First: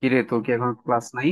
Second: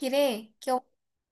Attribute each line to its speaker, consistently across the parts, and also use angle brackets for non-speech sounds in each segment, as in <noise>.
Speaker 1: কিরে, তোর কি এখন
Speaker 2: কেউ...
Speaker 1: ক্লাস নাই?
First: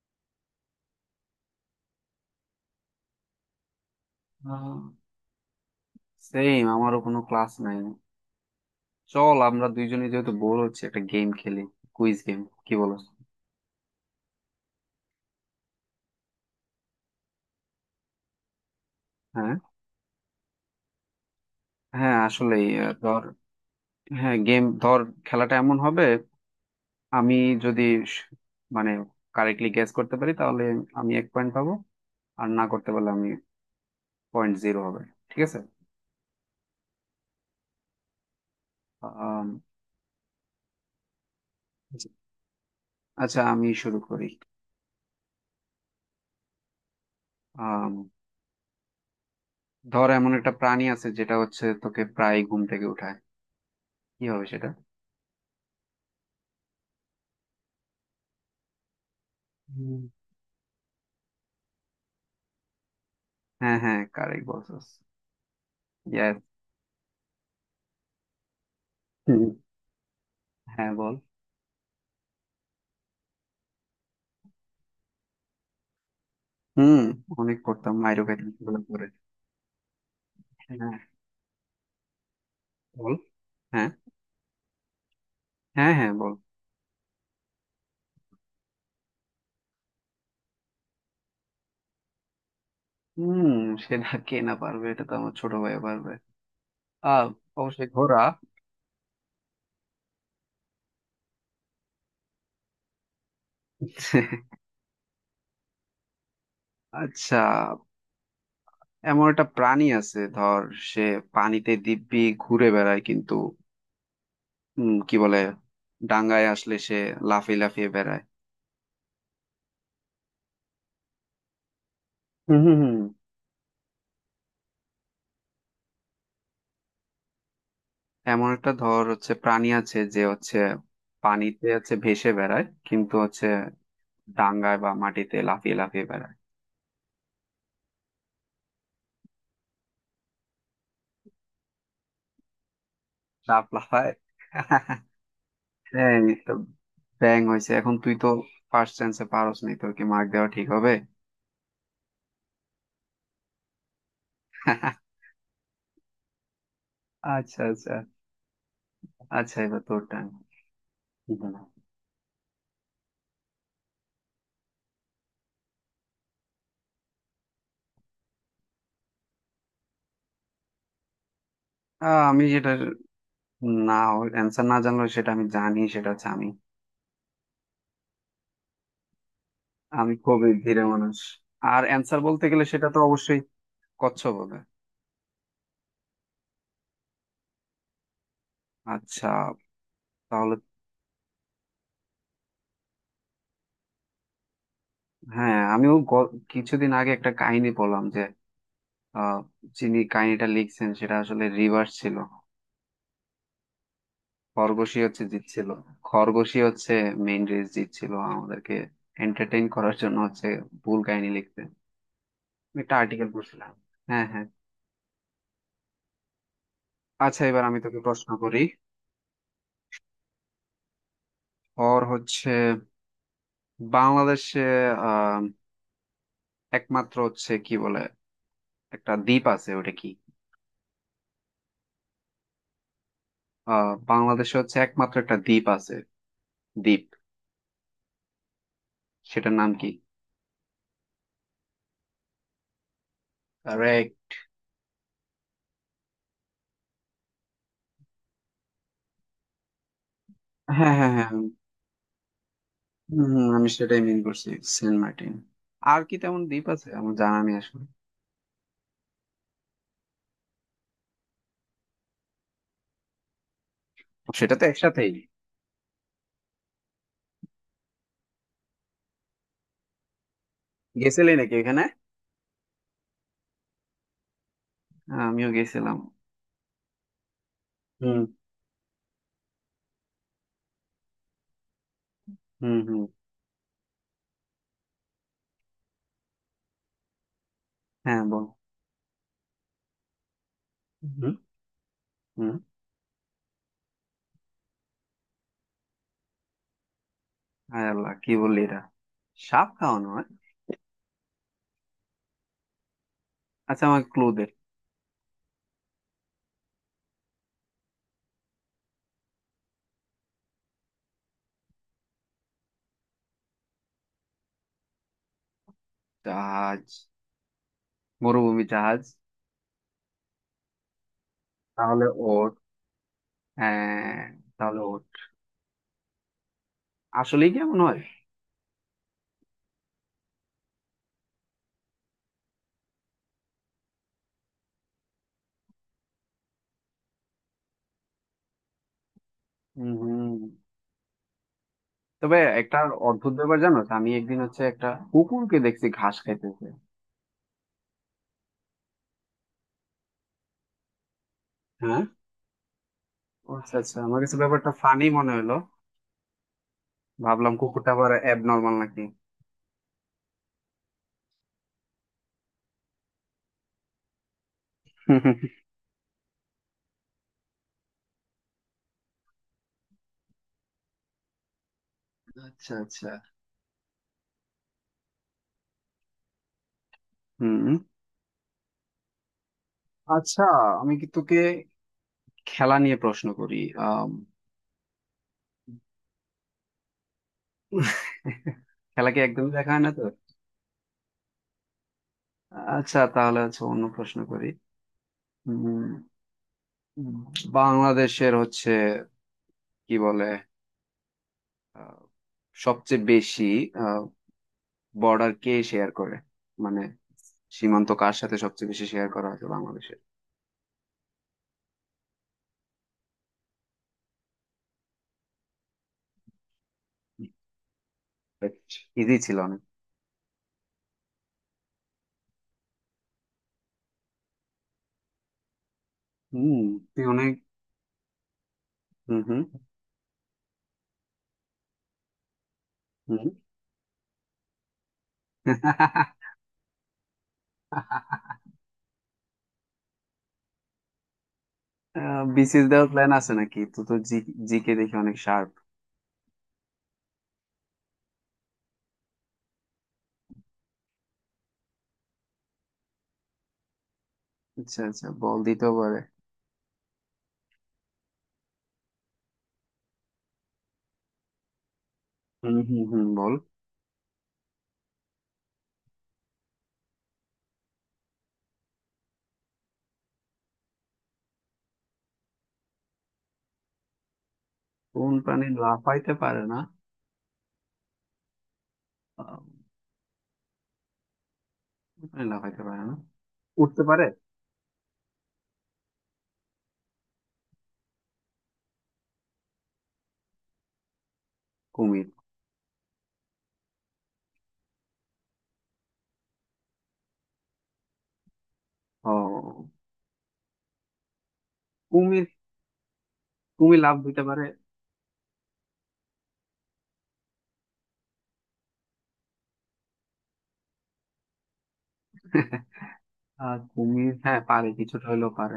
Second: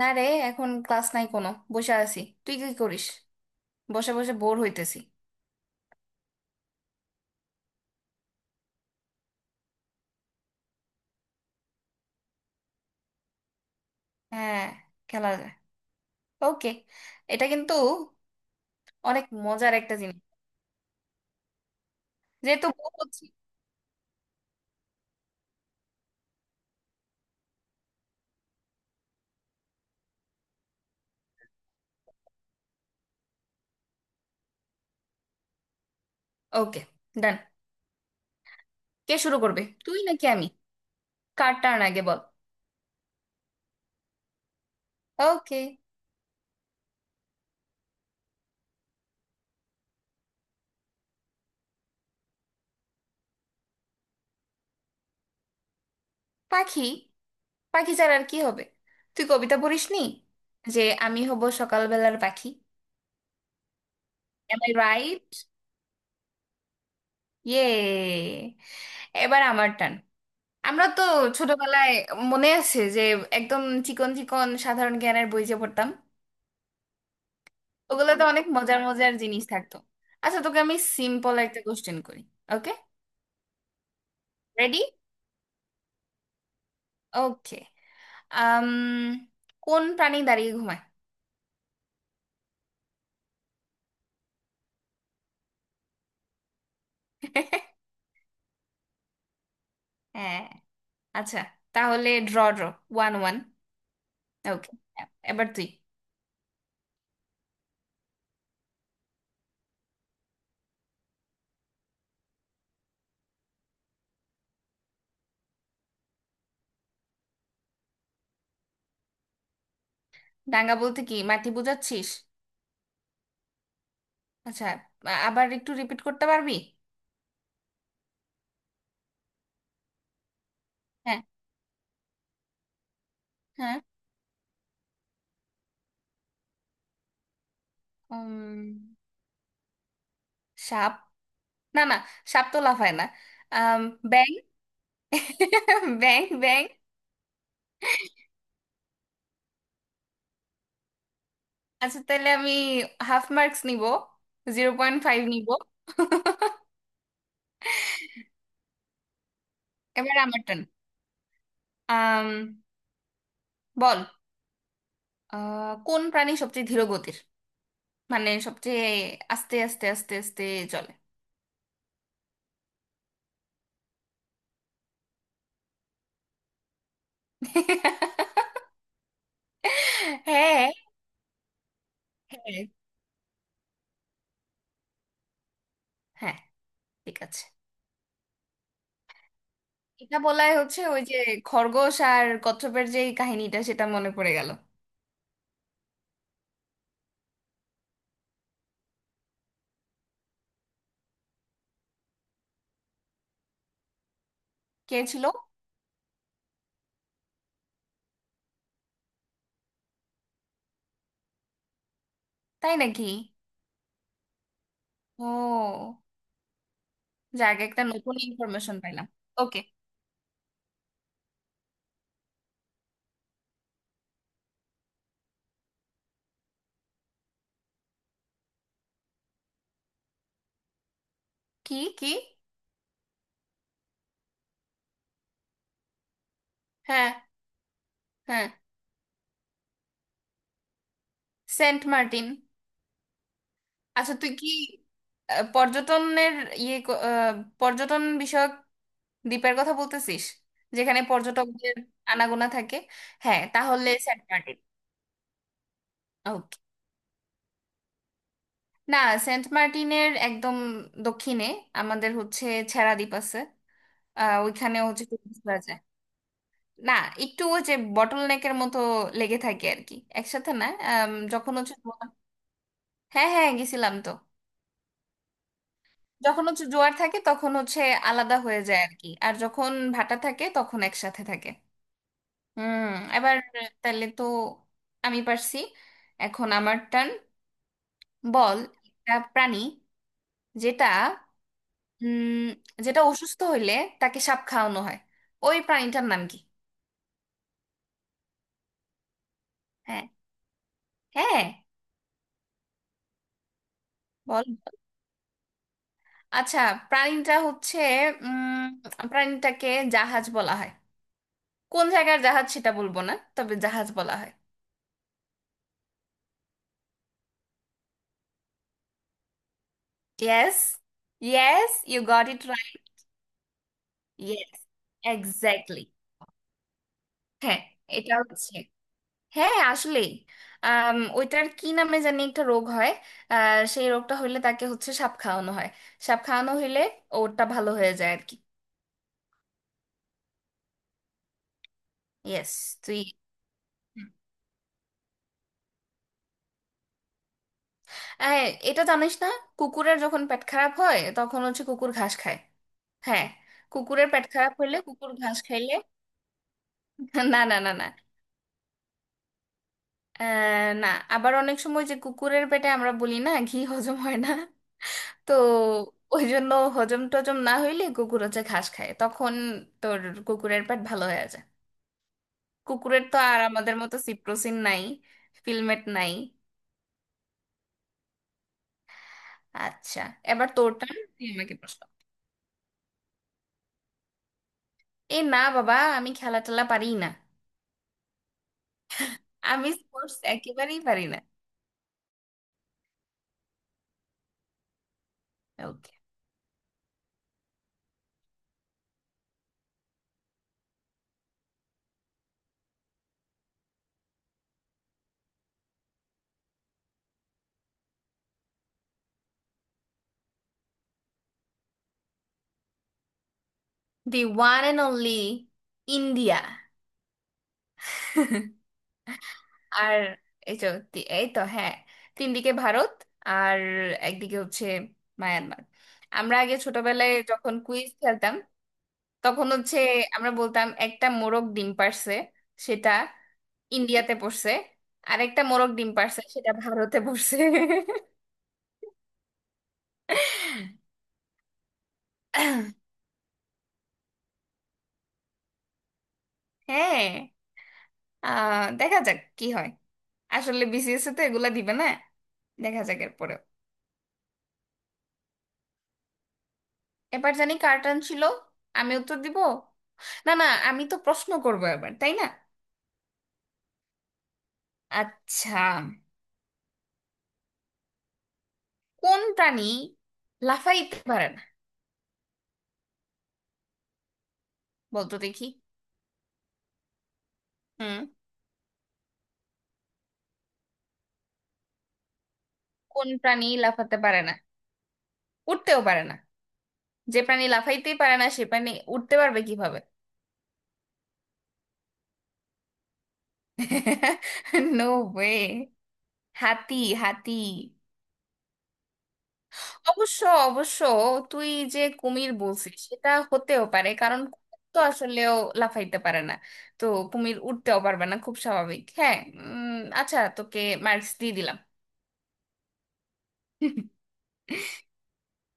Speaker 2: না রে, এখন ক্লাস নাই কোনো। বসে আছি। তুই কি করিস? বসে বসে বোর হইতেছি।
Speaker 1: সেম, আমারও কোনো ক্লাস নাই। চল, আমরা দুইজনে যেহেতু বোর হচ্ছে একটা গেম খেলি, কুইজ গেম। কি বলস?
Speaker 2: হ্যাঁ, খেলা যায়। ওকে। এটা কিন্তু অনেক
Speaker 1: হ্যাঁ,
Speaker 2: মজার একটা জিনিস,
Speaker 1: হ্যাঁ আসলে
Speaker 2: যেহেতু বোর
Speaker 1: ধর,
Speaker 2: হচ্ছি।
Speaker 1: হ্যাঁ গেম ধর, খেলাটা এমন হবে, আমি যদি স- মানে কারেক্টলি গেস করতে পারি তাহলে আমি 1 পয়েন্ট পাবো, আর না করতে পারলে আমি পয়েন্ট জিরো হবে। ঠিক আছে?
Speaker 2: ওকে, ডান। কে শুরু
Speaker 1: আম,
Speaker 2: করবে, তুই নাকি আমি? কার টার্ন আগে বল।
Speaker 1: আচ্ছা আমি শুরু করি।
Speaker 2: ওকে।
Speaker 1: আম, ধর এমন একটা প্রাণী আছে যেটা হচ্ছে তোকে প্রায় ঘুম থেকে উঠায়, কি হবে সেটা?
Speaker 2: পাখি। পাখি ছাড়া আর কি হবে? তুই কবিতা পড়িসনি, যে আমি হব সকালবেলার পাখি?
Speaker 1: হ্যাঁ হ্যাঁ, কারেক্ট
Speaker 2: এম আই
Speaker 1: বলছস।
Speaker 2: রাইট?
Speaker 1: ইয়েস।
Speaker 2: ইয়ে, এবার
Speaker 1: হুম।
Speaker 2: আমার টান। আমরা
Speaker 1: হ্যাঁ
Speaker 2: তো
Speaker 1: বল।
Speaker 2: ছোটবেলায়, মনে আছে যে একদম চিকন চিকন সাধারণ জ্ঞানের বই যে পড়তাম,
Speaker 1: হুম, অনেক করতাম মাইরো
Speaker 2: ওগুলোতে অনেক
Speaker 1: খাইতাম
Speaker 2: মজার
Speaker 1: ছোটবেলা করে।
Speaker 2: মজার জিনিস থাকতো। আচ্ছা, তোকে আমি
Speaker 1: হ্যাঁ।
Speaker 2: সিম্পল একটা কোশ্চেন করি। ওকে।
Speaker 1: বল। হ্যাঁ।
Speaker 2: রেডি?
Speaker 1: হ্যাঁ হ্যাঁ বল।
Speaker 2: ওকে। আম কোন প্রাণী দাঁড়িয়ে ঘুমায়?
Speaker 1: হুম, সেটা কে না পারবে, এটা তো আমার ছোট ভাই পারবে। আহ
Speaker 2: <laughs>
Speaker 1: অবশ্যই ঘোড়া।
Speaker 2: হ্যাঁ, আচ্ছা। তাহলে ড্র ড্র, 1-1। ওকে, এবার তুই।
Speaker 1: আচ্ছা, এমন একটা প্রাণী আছে ধর, সে পানিতে দিব্যি ঘুরে বেড়ায় কিন্তু কি বলে, ডাঙায় আসলে সে লাফিয়ে লাফিয়ে বেড়ায়।
Speaker 2: ডাঙ্গা বলতে কি মাটি বোঝাচ্ছিস?
Speaker 1: হুম হুম হুম।
Speaker 2: আচ্ছা, আবার একটু রিপিট করতে পারবি?
Speaker 1: এমন একটা ধর হচ্ছে প্রাণী আছে যে হচ্ছে
Speaker 2: হ্যাঁ।
Speaker 1: পানিতে হচ্ছে ভেসে বেড়ায় কিন্তু হচ্ছে
Speaker 2: হ্যাঁ।
Speaker 1: ডাঙায় বা মাটিতে লাফিয়ে লাফিয়ে বেড়ায়।
Speaker 2: উম, সাপ। না না, সাপ তো লাফায় না।
Speaker 1: সাপ
Speaker 2: আম,
Speaker 1: লাফায়।
Speaker 2: ব্যাং। <laughs>
Speaker 1: ব্যাঙ
Speaker 2: ব্যাং
Speaker 1: এই তো,
Speaker 2: ব্যাং।
Speaker 1: ব্যাঙ হয়েছে। এখন তুই তো ফার্স্ট চান্সে পারস নাই, তোর কি মার্ক দেওয়া ঠিক হবে?
Speaker 2: আচ্ছা, তাহলে আমি হাফ মার্কস নিব, 0.5 নিব। <laughs>
Speaker 1: আচ্ছা আচ্ছা, আচ্ছা এবার তোর
Speaker 2: এবার
Speaker 1: টাইম।
Speaker 2: আমার টার্ন। আম, বল। কোন প্রাণী সবচেয়ে ধীর গতির? মানে সবচেয়ে আস্তে আস্তে আস্তে আস্তে চলে।
Speaker 1: আমি যেটা, না, অ্যান্সার না জানলেও সেটা আমি জানি, সেটা হচ্ছে আমি।
Speaker 2: <laughs>
Speaker 1: আমি খুবই
Speaker 2: হ্যাঁ।
Speaker 1: ধীরে মানুষ। আর অ্যান্সার বলতে গেলে
Speaker 2: হ্যাঁ।
Speaker 1: সেটা তো অবশ্যই কচ্ছপ হবে।
Speaker 2: হ্যাঁ, ঠিক আছে।
Speaker 1: আচ্ছা
Speaker 2: এটা বলাই
Speaker 1: তাহলে।
Speaker 2: হচ্ছে, ওই যে খরগোশ আর কচ্ছপের যে এই কাহিনীটা, সেটা মনে পড়ে গেল।
Speaker 1: হ্যাঁ, আমিও কিছুদিন আগে একটা কাহিনী পড়লাম যে, আহ, যিনি কাহিনীটা লিখছেন সেটা আসলে রিভার্স ছিল।
Speaker 2: কে
Speaker 1: খরগোশই হচ্ছে
Speaker 2: ছিল?
Speaker 1: জিতছিল। খরগোশই হচ্ছে মেইন রেস জিতছিল আমাদেরকে এন্টারটেইন করার জন্য হচ্ছে ভুল কাহিনী লিখতে।
Speaker 2: তাই
Speaker 1: আমি একটা
Speaker 2: নাকি?
Speaker 1: আর্টিকেল পড়ছিলাম। হ্যাঁ হ্যাঁ।
Speaker 2: ও।
Speaker 1: আচ্ছা
Speaker 2: যাক,
Speaker 1: এবার আমি
Speaker 2: একটা
Speaker 1: তোকে
Speaker 2: নতুন
Speaker 1: প্রশ্ন করি।
Speaker 2: ইনফরমেশন পাইলাম। ওকে।
Speaker 1: ওর হচ্ছে বাংলাদেশে আহ একমাত্র হচ্ছে কি বলে একটা দ্বীপ আছে, ওটা কি?
Speaker 2: কি কি?
Speaker 1: বাংলাদেশে হচ্ছে একমাত্র একটা দ্বীপ আছে, দ্বীপ।
Speaker 2: হ্যাঁ, হ্যাঁ,
Speaker 1: সেটার নাম কি?
Speaker 2: সেন্ট মার্টিন। আচ্ছা তুই কি পর্যটনের ইয়ে, পর্যটন বিষয়ক দ্বীপের কথা বলতেছিস?
Speaker 1: হ্যাঁ
Speaker 2: যেখানে
Speaker 1: হ্যাঁ হ্যাঁ, হম।
Speaker 2: পর্যটকদের আনাগোনা থাকে।
Speaker 1: হম,
Speaker 2: হ্যাঁ,
Speaker 1: আমি
Speaker 2: তাহলে
Speaker 1: সেটাই মিন
Speaker 2: সেন্ট
Speaker 1: করছি।
Speaker 2: মার্টিন।
Speaker 1: সেন্ট মার্টিন। আর কি তেমন
Speaker 2: ওকে।
Speaker 1: দ্বীপ আছে আমার জানা নেই আসলে।
Speaker 2: না, সেন্ট মার্টিনের একদম দক্ষিণে আমাদের হচ্ছে ছেড়া দ্বীপ আছে। আহ,
Speaker 1: সেটা তো
Speaker 2: ওইখানে হচ্ছে
Speaker 1: একসাথেই।
Speaker 2: tourist রা যায়। না, একটু ওই যে বটল নেকের মতো লেগে থাকে আর কি। একসাথে না।
Speaker 1: গেছিলি
Speaker 2: যখন
Speaker 1: নাকি
Speaker 2: হচ্ছে...
Speaker 1: এখানে?
Speaker 2: হ্যাঁ হ্যাঁ, গেছিলাম তো।
Speaker 1: হ্যাঁ, আমিও গেছিলাম।
Speaker 2: যখন হচ্ছে জোয়ার থাকে তখন হচ্ছে
Speaker 1: হুম
Speaker 2: আলাদা হয়ে যায় আর কি, আর যখন ভাটা থাকে তখন একসাথে থাকে।
Speaker 1: হুম
Speaker 2: হুম।
Speaker 1: হুম।
Speaker 2: এবার, তাহলে তো আমি পারছি, এখন আমার টার্ন।
Speaker 1: হ্যাঁ বল।
Speaker 2: বল। একটা প্রাণী, যেটা
Speaker 1: হুম
Speaker 2: উম
Speaker 1: হুম।
Speaker 2: যেটা অসুস্থ হইলে তাকে সাপ খাওয়ানো হয়, ওই প্রাণীটার নাম কি?
Speaker 1: হায় আল্লাহ, কি বললি এটা? সাপ
Speaker 2: হ্যাঁ।
Speaker 1: খাওয়ানো হয়?
Speaker 2: হ্যাঁ,
Speaker 1: আচ্ছা আমার ক্লু দে।
Speaker 2: বল। আচ্ছা, প্রাণীটা হচ্ছে... উম প্রাণীটাকে জাহাজ বলা হয়। কোন জায়গার জাহাজ সেটা বলবো না, তবে জাহাজ বলা হয়।
Speaker 1: জাহাজ, মরুভূমি জাহাজ।
Speaker 2: Yes, yes, you
Speaker 1: তাহলে
Speaker 2: got it
Speaker 1: ওট।
Speaker 2: right.
Speaker 1: হ্যাঁ
Speaker 2: Yes,
Speaker 1: তাহলে ওট,
Speaker 2: exactly.
Speaker 1: আসলেই
Speaker 2: হ্যাঁ,
Speaker 1: কেমন হয়।
Speaker 2: এটা হচ্ছে, হ্যাঁ আসলে, ওইটার কি নামে জানি একটা রোগ হয়। আহ, সেই রোগটা হইলে তাকে হচ্ছে সাপ খাওয়ানো হয়। সাপ খাওয়ানো হইলে ওরটা ভালো হয়ে যায় আর কি।
Speaker 1: হুম হুম। তবে
Speaker 2: ইয়েস,
Speaker 1: একটা
Speaker 2: তুই...
Speaker 1: অদ্ভুত ব্যাপার জানো তো, আমি একদিন হচ্ছে একটা কুকুরকে দেখছি ঘাস খাইতেছে।
Speaker 2: হ্যাঁ, এটা জানিস না? কুকুরের যখন পেট খারাপ হয় তখন হচ্ছে কুকুর
Speaker 1: হ্যাঁ।
Speaker 2: ঘাস খায়। হ্যাঁ।
Speaker 1: ও আচ্ছা আচ্ছা,
Speaker 2: কুকুরের
Speaker 1: আমার
Speaker 2: পেট
Speaker 1: কাছে
Speaker 2: খারাপ
Speaker 1: ব্যাপারটা
Speaker 2: হইলে
Speaker 1: ফানি
Speaker 2: কুকুর
Speaker 1: মনে
Speaker 2: ঘাস
Speaker 1: হলো।
Speaker 2: খাইলে... <laughs> না
Speaker 1: ভাবলাম
Speaker 2: না না না।
Speaker 1: কুকুরটা আবার অ্যাবনর্মাল নাকি।
Speaker 2: আহ, না, আবার অনেক সময় যে কুকুরের পেটে আমরা বলি না ঘি হজম হয় না, তো ওই জন্য হজম টজম না হইলে কুকুর হচ্ছে ঘাস খায়, তখন তোর কুকুরের পেট ভালো হয়ে যায়।
Speaker 1: আচ্ছা
Speaker 2: কুকুরের
Speaker 1: আচ্ছা।
Speaker 2: তো আর আমাদের মতো সিপ্রোসিন নাই, ফিলমেট নাই।
Speaker 1: হুম।
Speaker 2: আচ্ছা,
Speaker 1: আচ্ছা
Speaker 2: এবার তোরটা,
Speaker 1: আমি কি
Speaker 2: তুই
Speaker 1: তোকে
Speaker 2: আমাকে প্রশ্ন...
Speaker 1: খেলা নিয়ে প্রশ্ন করি? আম,
Speaker 2: এ না বাবা, আমি খেলা টেলা পারি না।
Speaker 1: খেলা কি একদমই
Speaker 2: আমি
Speaker 1: দেখা হয় না তো?
Speaker 2: স্পোর্টস একেবারেই পারি না।
Speaker 1: আচ্ছা তাহলে হচ্ছে অন্য প্রশ্ন করি। উম,
Speaker 2: ওকে।
Speaker 1: বাংলাদেশের হচ্ছে কি বলে, আহ, সবচেয়ে বেশি বর্ডার কে শেয়ার করে? মানে সীমান্ত কার সাথে সবচেয়ে বেশি শেয়ার করা হয়েছে বাংলাদেশের?
Speaker 2: The one and only India.
Speaker 1: ইজি ছিল অনেক।
Speaker 2: আর, এই তো, এই তো, হ্যাঁ, তিন দিকে ভারত আর একদিকে হচ্ছে মায়ানমার। আমরা আগে
Speaker 1: হুম। তুই
Speaker 2: ছোটবেলায়
Speaker 1: অনেক,
Speaker 2: যখন কুইজ খেলতাম,
Speaker 1: হুম হুম
Speaker 2: তখন হচ্ছে আমরা বলতাম একটা মোরগ ডিম পারছে সেটা
Speaker 1: হুম।
Speaker 2: ইন্ডিয়াতে পড়ছে, আর একটা মোরগ ডিম পারছে সেটা ভারতে পড়ছে।
Speaker 1: <laughs>
Speaker 2: <laughs>
Speaker 1: বিসিএস দেওয়ার প্ল্যান আছে নাকি? তো তো জিকে দেখি অনেক শার্প।
Speaker 2: হ্যাঁ, আহ, দেখা যাক কি হয়। আসলে বিসিএস তো এগুলা দিবে না, দেখা যাক এরপরে।
Speaker 1: আচ্ছা আচ্ছা বল, দিতেও পারে।
Speaker 2: এবার জানি কার টার্ন ছিল, আমি উত্তর দিব? না না, আমি তো প্রশ্ন করবো এবার, তাই না?
Speaker 1: হুম হুম হুম, বল।
Speaker 2: আচ্ছা, কোন প্রাণী লাফাইতে পারে না?
Speaker 1: কোন
Speaker 2: বলতো দেখি।
Speaker 1: প্রাণী লাফাইতে পারে না?
Speaker 2: হুম।
Speaker 1: আহ, কোন প্রাণী লাফাইতে পারে না?
Speaker 2: কোন প্রাণী
Speaker 1: উঠতে
Speaker 2: লাফাতে
Speaker 1: পারে।
Speaker 2: পারে না? উঠতেও পারে না। যে প্রাণী লাফাইতেই পারে না সে প্রাণী উঠতে পারবে কিভাবে?
Speaker 1: কুমির।
Speaker 2: <laughs> No way. হাতি। হাতি।
Speaker 1: ও
Speaker 2: অবশ্য, অবশ্য তুই যে
Speaker 1: কুমির,
Speaker 2: কুমির বলছিস সেটা হতেও
Speaker 1: কুমির
Speaker 2: পারে,
Speaker 1: লাফ
Speaker 2: কারণ
Speaker 1: দিতে পারে।
Speaker 2: কুমির তো আসলেও লাফাইতে পারে না, তো কুমির উঠতেও পারবে না, খুব স্বাভাবিক। হ্যাঁ। আচ্ছা, তোকে মার্কস দিয়ে দিলাম।
Speaker 1: <laughs> আর কুমির হ্যাঁ পারে, কিছুটা হলেও পারে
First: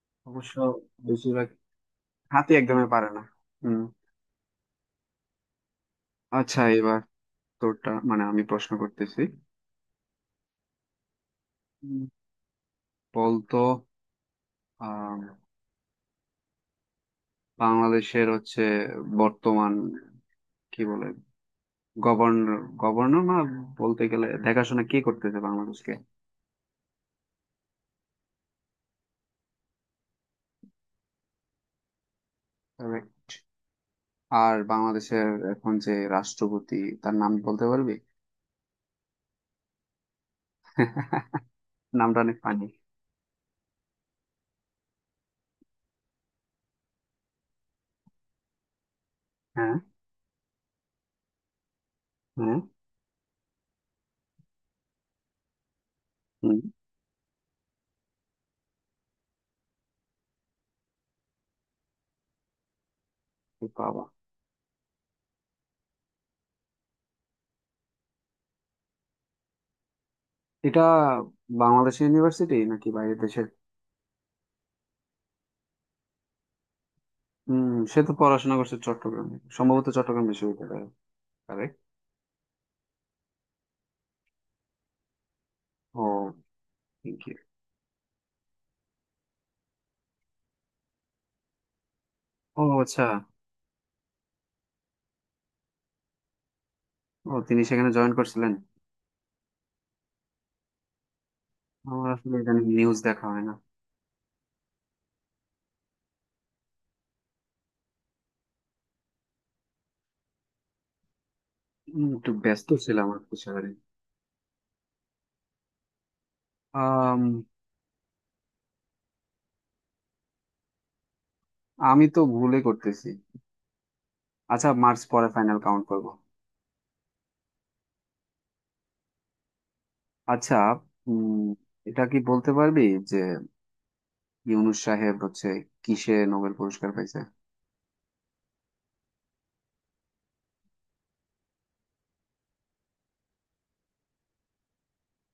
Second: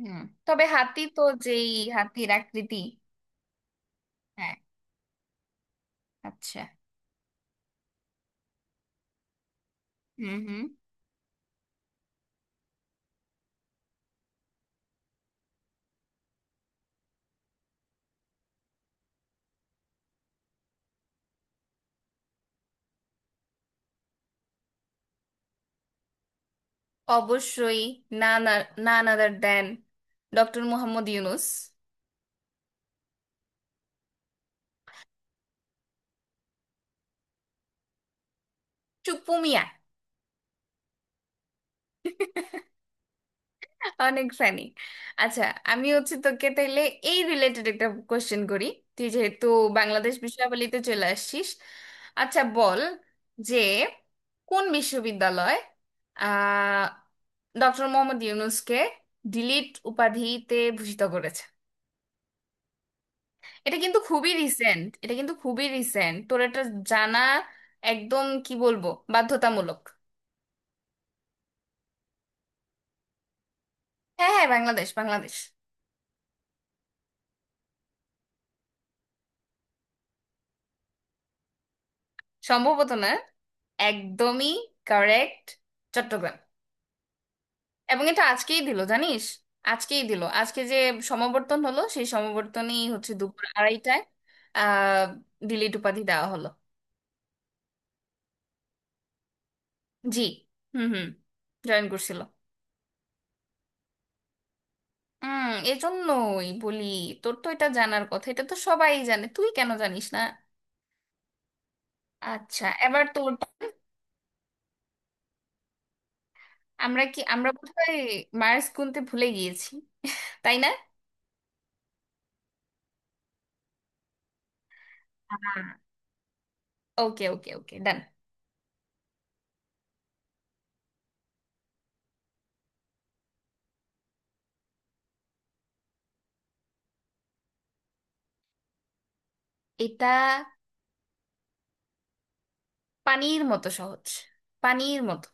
Speaker 2: হুম।
Speaker 1: অবশ্য,
Speaker 2: তবে হাতি তো
Speaker 1: বেশিরভাগ।
Speaker 2: যেই... হাতির
Speaker 1: হাতি
Speaker 2: আকৃতি...
Speaker 1: একদমই পারে না। হুম।
Speaker 2: হ্যাঁ। আচ্ছা।
Speaker 1: আচ্ছা এবার তোরটা, মানে আমি প্রশ্ন করতেছি।
Speaker 2: হুম হুম।
Speaker 1: বলতো, আহ বাংলাদেশের হচ্ছে বর্তমান কি বলে গভর্নর, গভর্নর না, বলতে গেলে দেখাশোনা কি করতেছে বাংলাদেশকে?
Speaker 2: অবশ্যই। না না, না other than doctor Muhammad Yunus.
Speaker 1: Correct. আর বাংলাদেশের এখন যে রাষ্ট্রপতি, তার নাম বলতে পারবি?
Speaker 2: চুপু মিয়া।
Speaker 1: <laughs> নামটা অনেক ফানি।
Speaker 2: অনেক ফানি। আচ্ছা, আমি হচ্ছে তোকে তাইলে এই রিলেটেড একটা কোশ্চেন করি, তুই যেহেতু
Speaker 1: হ্যাঁ
Speaker 2: বাংলাদেশ বিষয়াবলিতে চলে আসছিস। আচ্ছা,
Speaker 1: হ্যাঁ।
Speaker 2: বল। যে, কোন বিশ্ববিদ্যালয়
Speaker 1: হুম।
Speaker 2: আহ ডক্টর মোহাম্মদ ইউনুসকে ডিলিট উপাধিতে ভূষিত করেছে?
Speaker 1: এ
Speaker 2: এটা কিন্তু
Speaker 1: বাবা,
Speaker 2: খুবই রিসেন্ট, এটা কিন্তু খুবই রিসেন্ট, তোর এটা জানা একদম, কি বলবো, বাধ্যতামূলক।
Speaker 1: এটা বাংলাদেশ ইউনিভার্সিটি নাকি বাইরের দেশের?
Speaker 2: হ্যাঁ হ্যাঁ, বাংলাদেশ, বাংলাদেশ।
Speaker 1: হুম। সে তো পড়াশোনা করছে চট্টগ্রামে, সম্ভবত চট্টগ্রাম বিশ্ববিদ্যালয়ে। কারেক্ট।
Speaker 2: সম্ভবত না, একদমই কারেক্ট।
Speaker 1: ও,
Speaker 2: চট্টগ্রাম।
Speaker 1: thank you.
Speaker 2: এবং এটা আজকেই দিল, জানিস? আজকেই দিল, আজকে যে সমাবর্তন হলো সেই
Speaker 1: ও
Speaker 2: সমাবর্তনেই
Speaker 1: আচ্ছা।
Speaker 2: হচ্ছে দুপুর আড়াইটায়, আহ, ডিলিট উপাধি দেওয়া হলো।
Speaker 1: ও তিনি সেখানে জয়েন করছিলেন।
Speaker 2: জি। হুম হুম। জয়েন
Speaker 1: আমার
Speaker 2: করছিল।
Speaker 1: আসলে ইদানিং নিউজ দেখা হয় না।
Speaker 2: হুম, এজন্যই বলি, তোর তো এটা জানার কথা, এটা তো সবাই জানে, তুই কেন জানিস না?
Speaker 1: একটু
Speaker 2: আচ্ছা,
Speaker 1: ব্যস্ত
Speaker 2: এবার
Speaker 1: ছিলাম আর
Speaker 2: তোর।
Speaker 1: কি সারাদিন।
Speaker 2: আমরা কি,
Speaker 1: আম,
Speaker 2: আমরা বোধহয় মার্স গুনতে ভুলে গিয়েছি, তাই না?
Speaker 1: আমি তো ভুলে করতেছি। আচ্ছা মার্চ পরে ফাইনাল কাউন্ট করব।
Speaker 2: ওকে ওকে ওকে, ডান।
Speaker 1: আচ্ছা। উম এটা কি বলতে পারবি, যে ইউনুস সাহেব হচ্ছে কিসে নোবেল পুরস্কার পাইছে?
Speaker 2: এটা পানির মতো সহজ, পানির মতো।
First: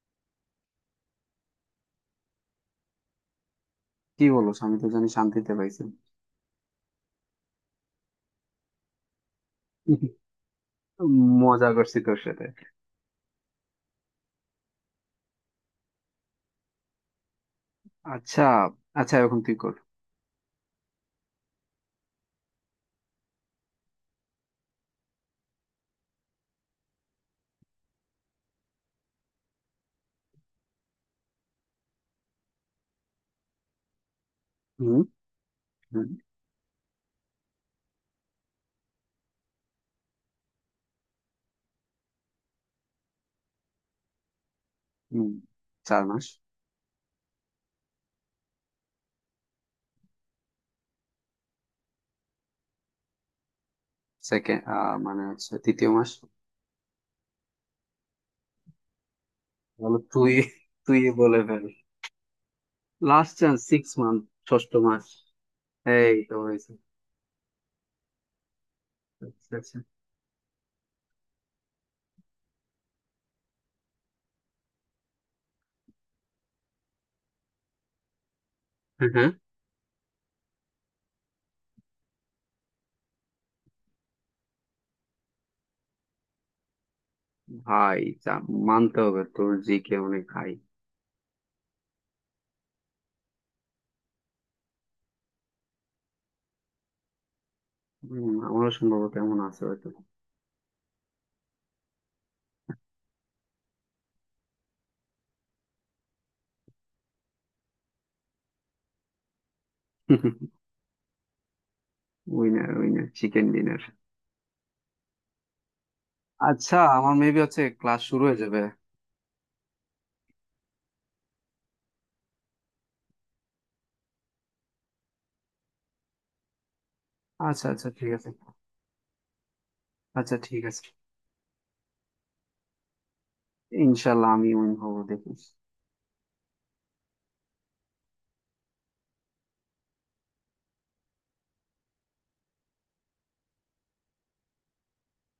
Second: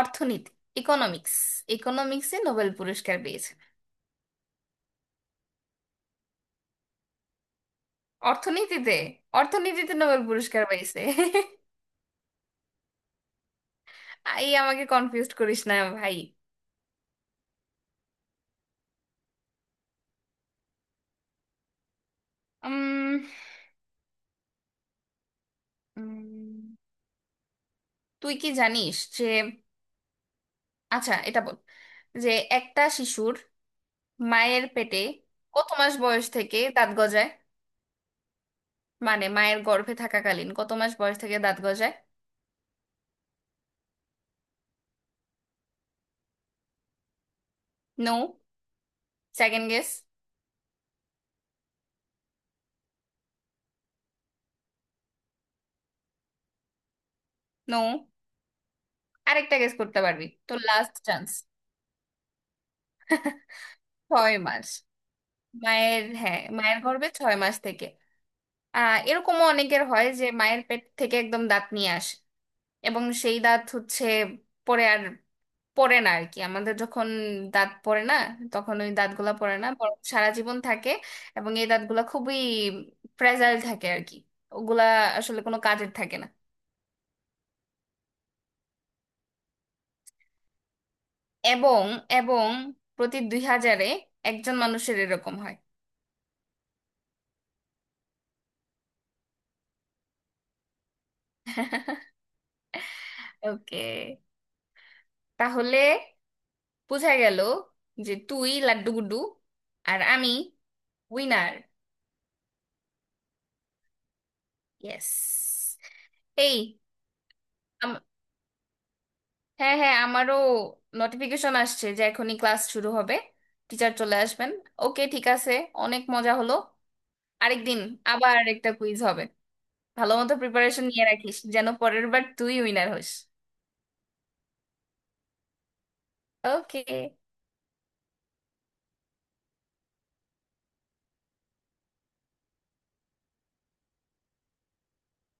Speaker 2: অর্থনীতি। ইকোনমিক্স। ইকোনমিক্সে নোবেল পুরস্কার পেয়েছে।
Speaker 1: কি বলো, আমি তো জানি শান্তিতে পাইছে।
Speaker 2: অর্থনীতিতে, অর্থনীতিতে নোবেল পুরস্কার পাইছে।
Speaker 1: মজা করছি তোর সাথে।
Speaker 2: এই, আমাকে কনফিউজ করিস না ভাই।
Speaker 1: আচ্ছা আচ্ছা, এখন তুই কর।
Speaker 2: উম, উম, তুই কি জানিস যে... আচ্ছা, এটা বল, যে একটা শিশুর মায়ের পেটে
Speaker 1: হুম।
Speaker 2: কত মাস
Speaker 1: হুম
Speaker 2: বয়স থেকে দাঁত গজায়? মানে মায়ের গর্ভে থাকাকালীন কত মাস বয়স থেকে দাঁত গজায়?
Speaker 1: হুম, 4 মাস।
Speaker 2: No, second guess.
Speaker 1: সেকেন্ড, মানে হচ্ছে তৃতীয় মাস।
Speaker 2: নো, আরেকটা গেস
Speaker 1: বলো
Speaker 2: করতে পারবি
Speaker 1: তুই,
Speaker 2: তো, লাস্ট
Speaker 1: তুই
Speaker 2: চান্স।
Speaker 1: বলে ফেল। Last chance, 6 month।
Speaker 2: 6 মাস।
Speaker 1: ষষ্ঠ মাস,
Speaker 2: মায়ের,
Speaker 1: এই তো
Speaker 2: হ্যাঁ,
Speaker 1: হয়েছে।
Speaker 2: মায়ের গর্ভে ছয় মাস থেকে। আহ, এরকমও
Speaker 1: আচ্ছা আচ্ছা।
Speaker 2: অনেকের হয় যে মায়ের পেট থেকে একদম দাঁত নিয়ে আসে। এবং সেই দাঁত হচ্ছে পরে আর পড়ে না আর কি, আমাদের যখন দাঁত পড়ে না তখন ওই
Speaker 1: হ্যাঁ হ্যাঁ।
Speaker 2: দাঁতগুলা পড়ে না, বরং সারা জীবন থাকে। এবং এই দাঁতগুলা খুবই ফ্রেজাইল থাকে আর কি, ওগুলা আসলে কোনো কাজের থাকে না।
Speaker 1: ভাই যা, মানতে হবে তোর জিকে অনেক হাই।
Speaker 2: এবং এবং প্রতি 2,000-এ একজন মানুষের এরকম হয়।
Speaker 1: হম, আমারও সম্ভবত এমন আছে হয়তো।
Speaker 2: <laughs> ওকে, তাহলে বোঝা গেল যে তুই লাড্ডু গুড্ডু আর আমি winner.
Speaker 1: Winner winner chicken dinner.
Speaker 2: Yes.
Speaker 1: আচ্ছা
Speaker 2: এই,
Speaker 1: আমার মেবি হচ্ছে ক্লাস
Speaker 2: আম-
Speaker 1: শুরু হয়ে যাবে।
Speaker 2: হ্যাঁ হ্যাঁ, আমারও নোটিফিকেশন আসছে যে এখনই ক্লাস শুরু হবে, টিচার চলে আসবেন। ওকে, ঠিক আছে, অনেক মজা হলো।
Speaker 1: আচ্ছা
Speaker 2: আরেকদিন
Speaker 1: আচ্ছা ঠিক আছে।
Speaker 2: আবার একটা কুইজ হবে, ভালো মতো
Speaker 1: আচ্ছা ঠিক
Speaker 2: প্রিপারেশন
Speaker 1: আছে।
Speaker 2: নিয়ে রাখিস যেন পরের বার তুই উইনার হোস।
Speaker 1: ইনশাল্লাহ আমি উইন হবো দেখি।
Speaker 2: ওকে।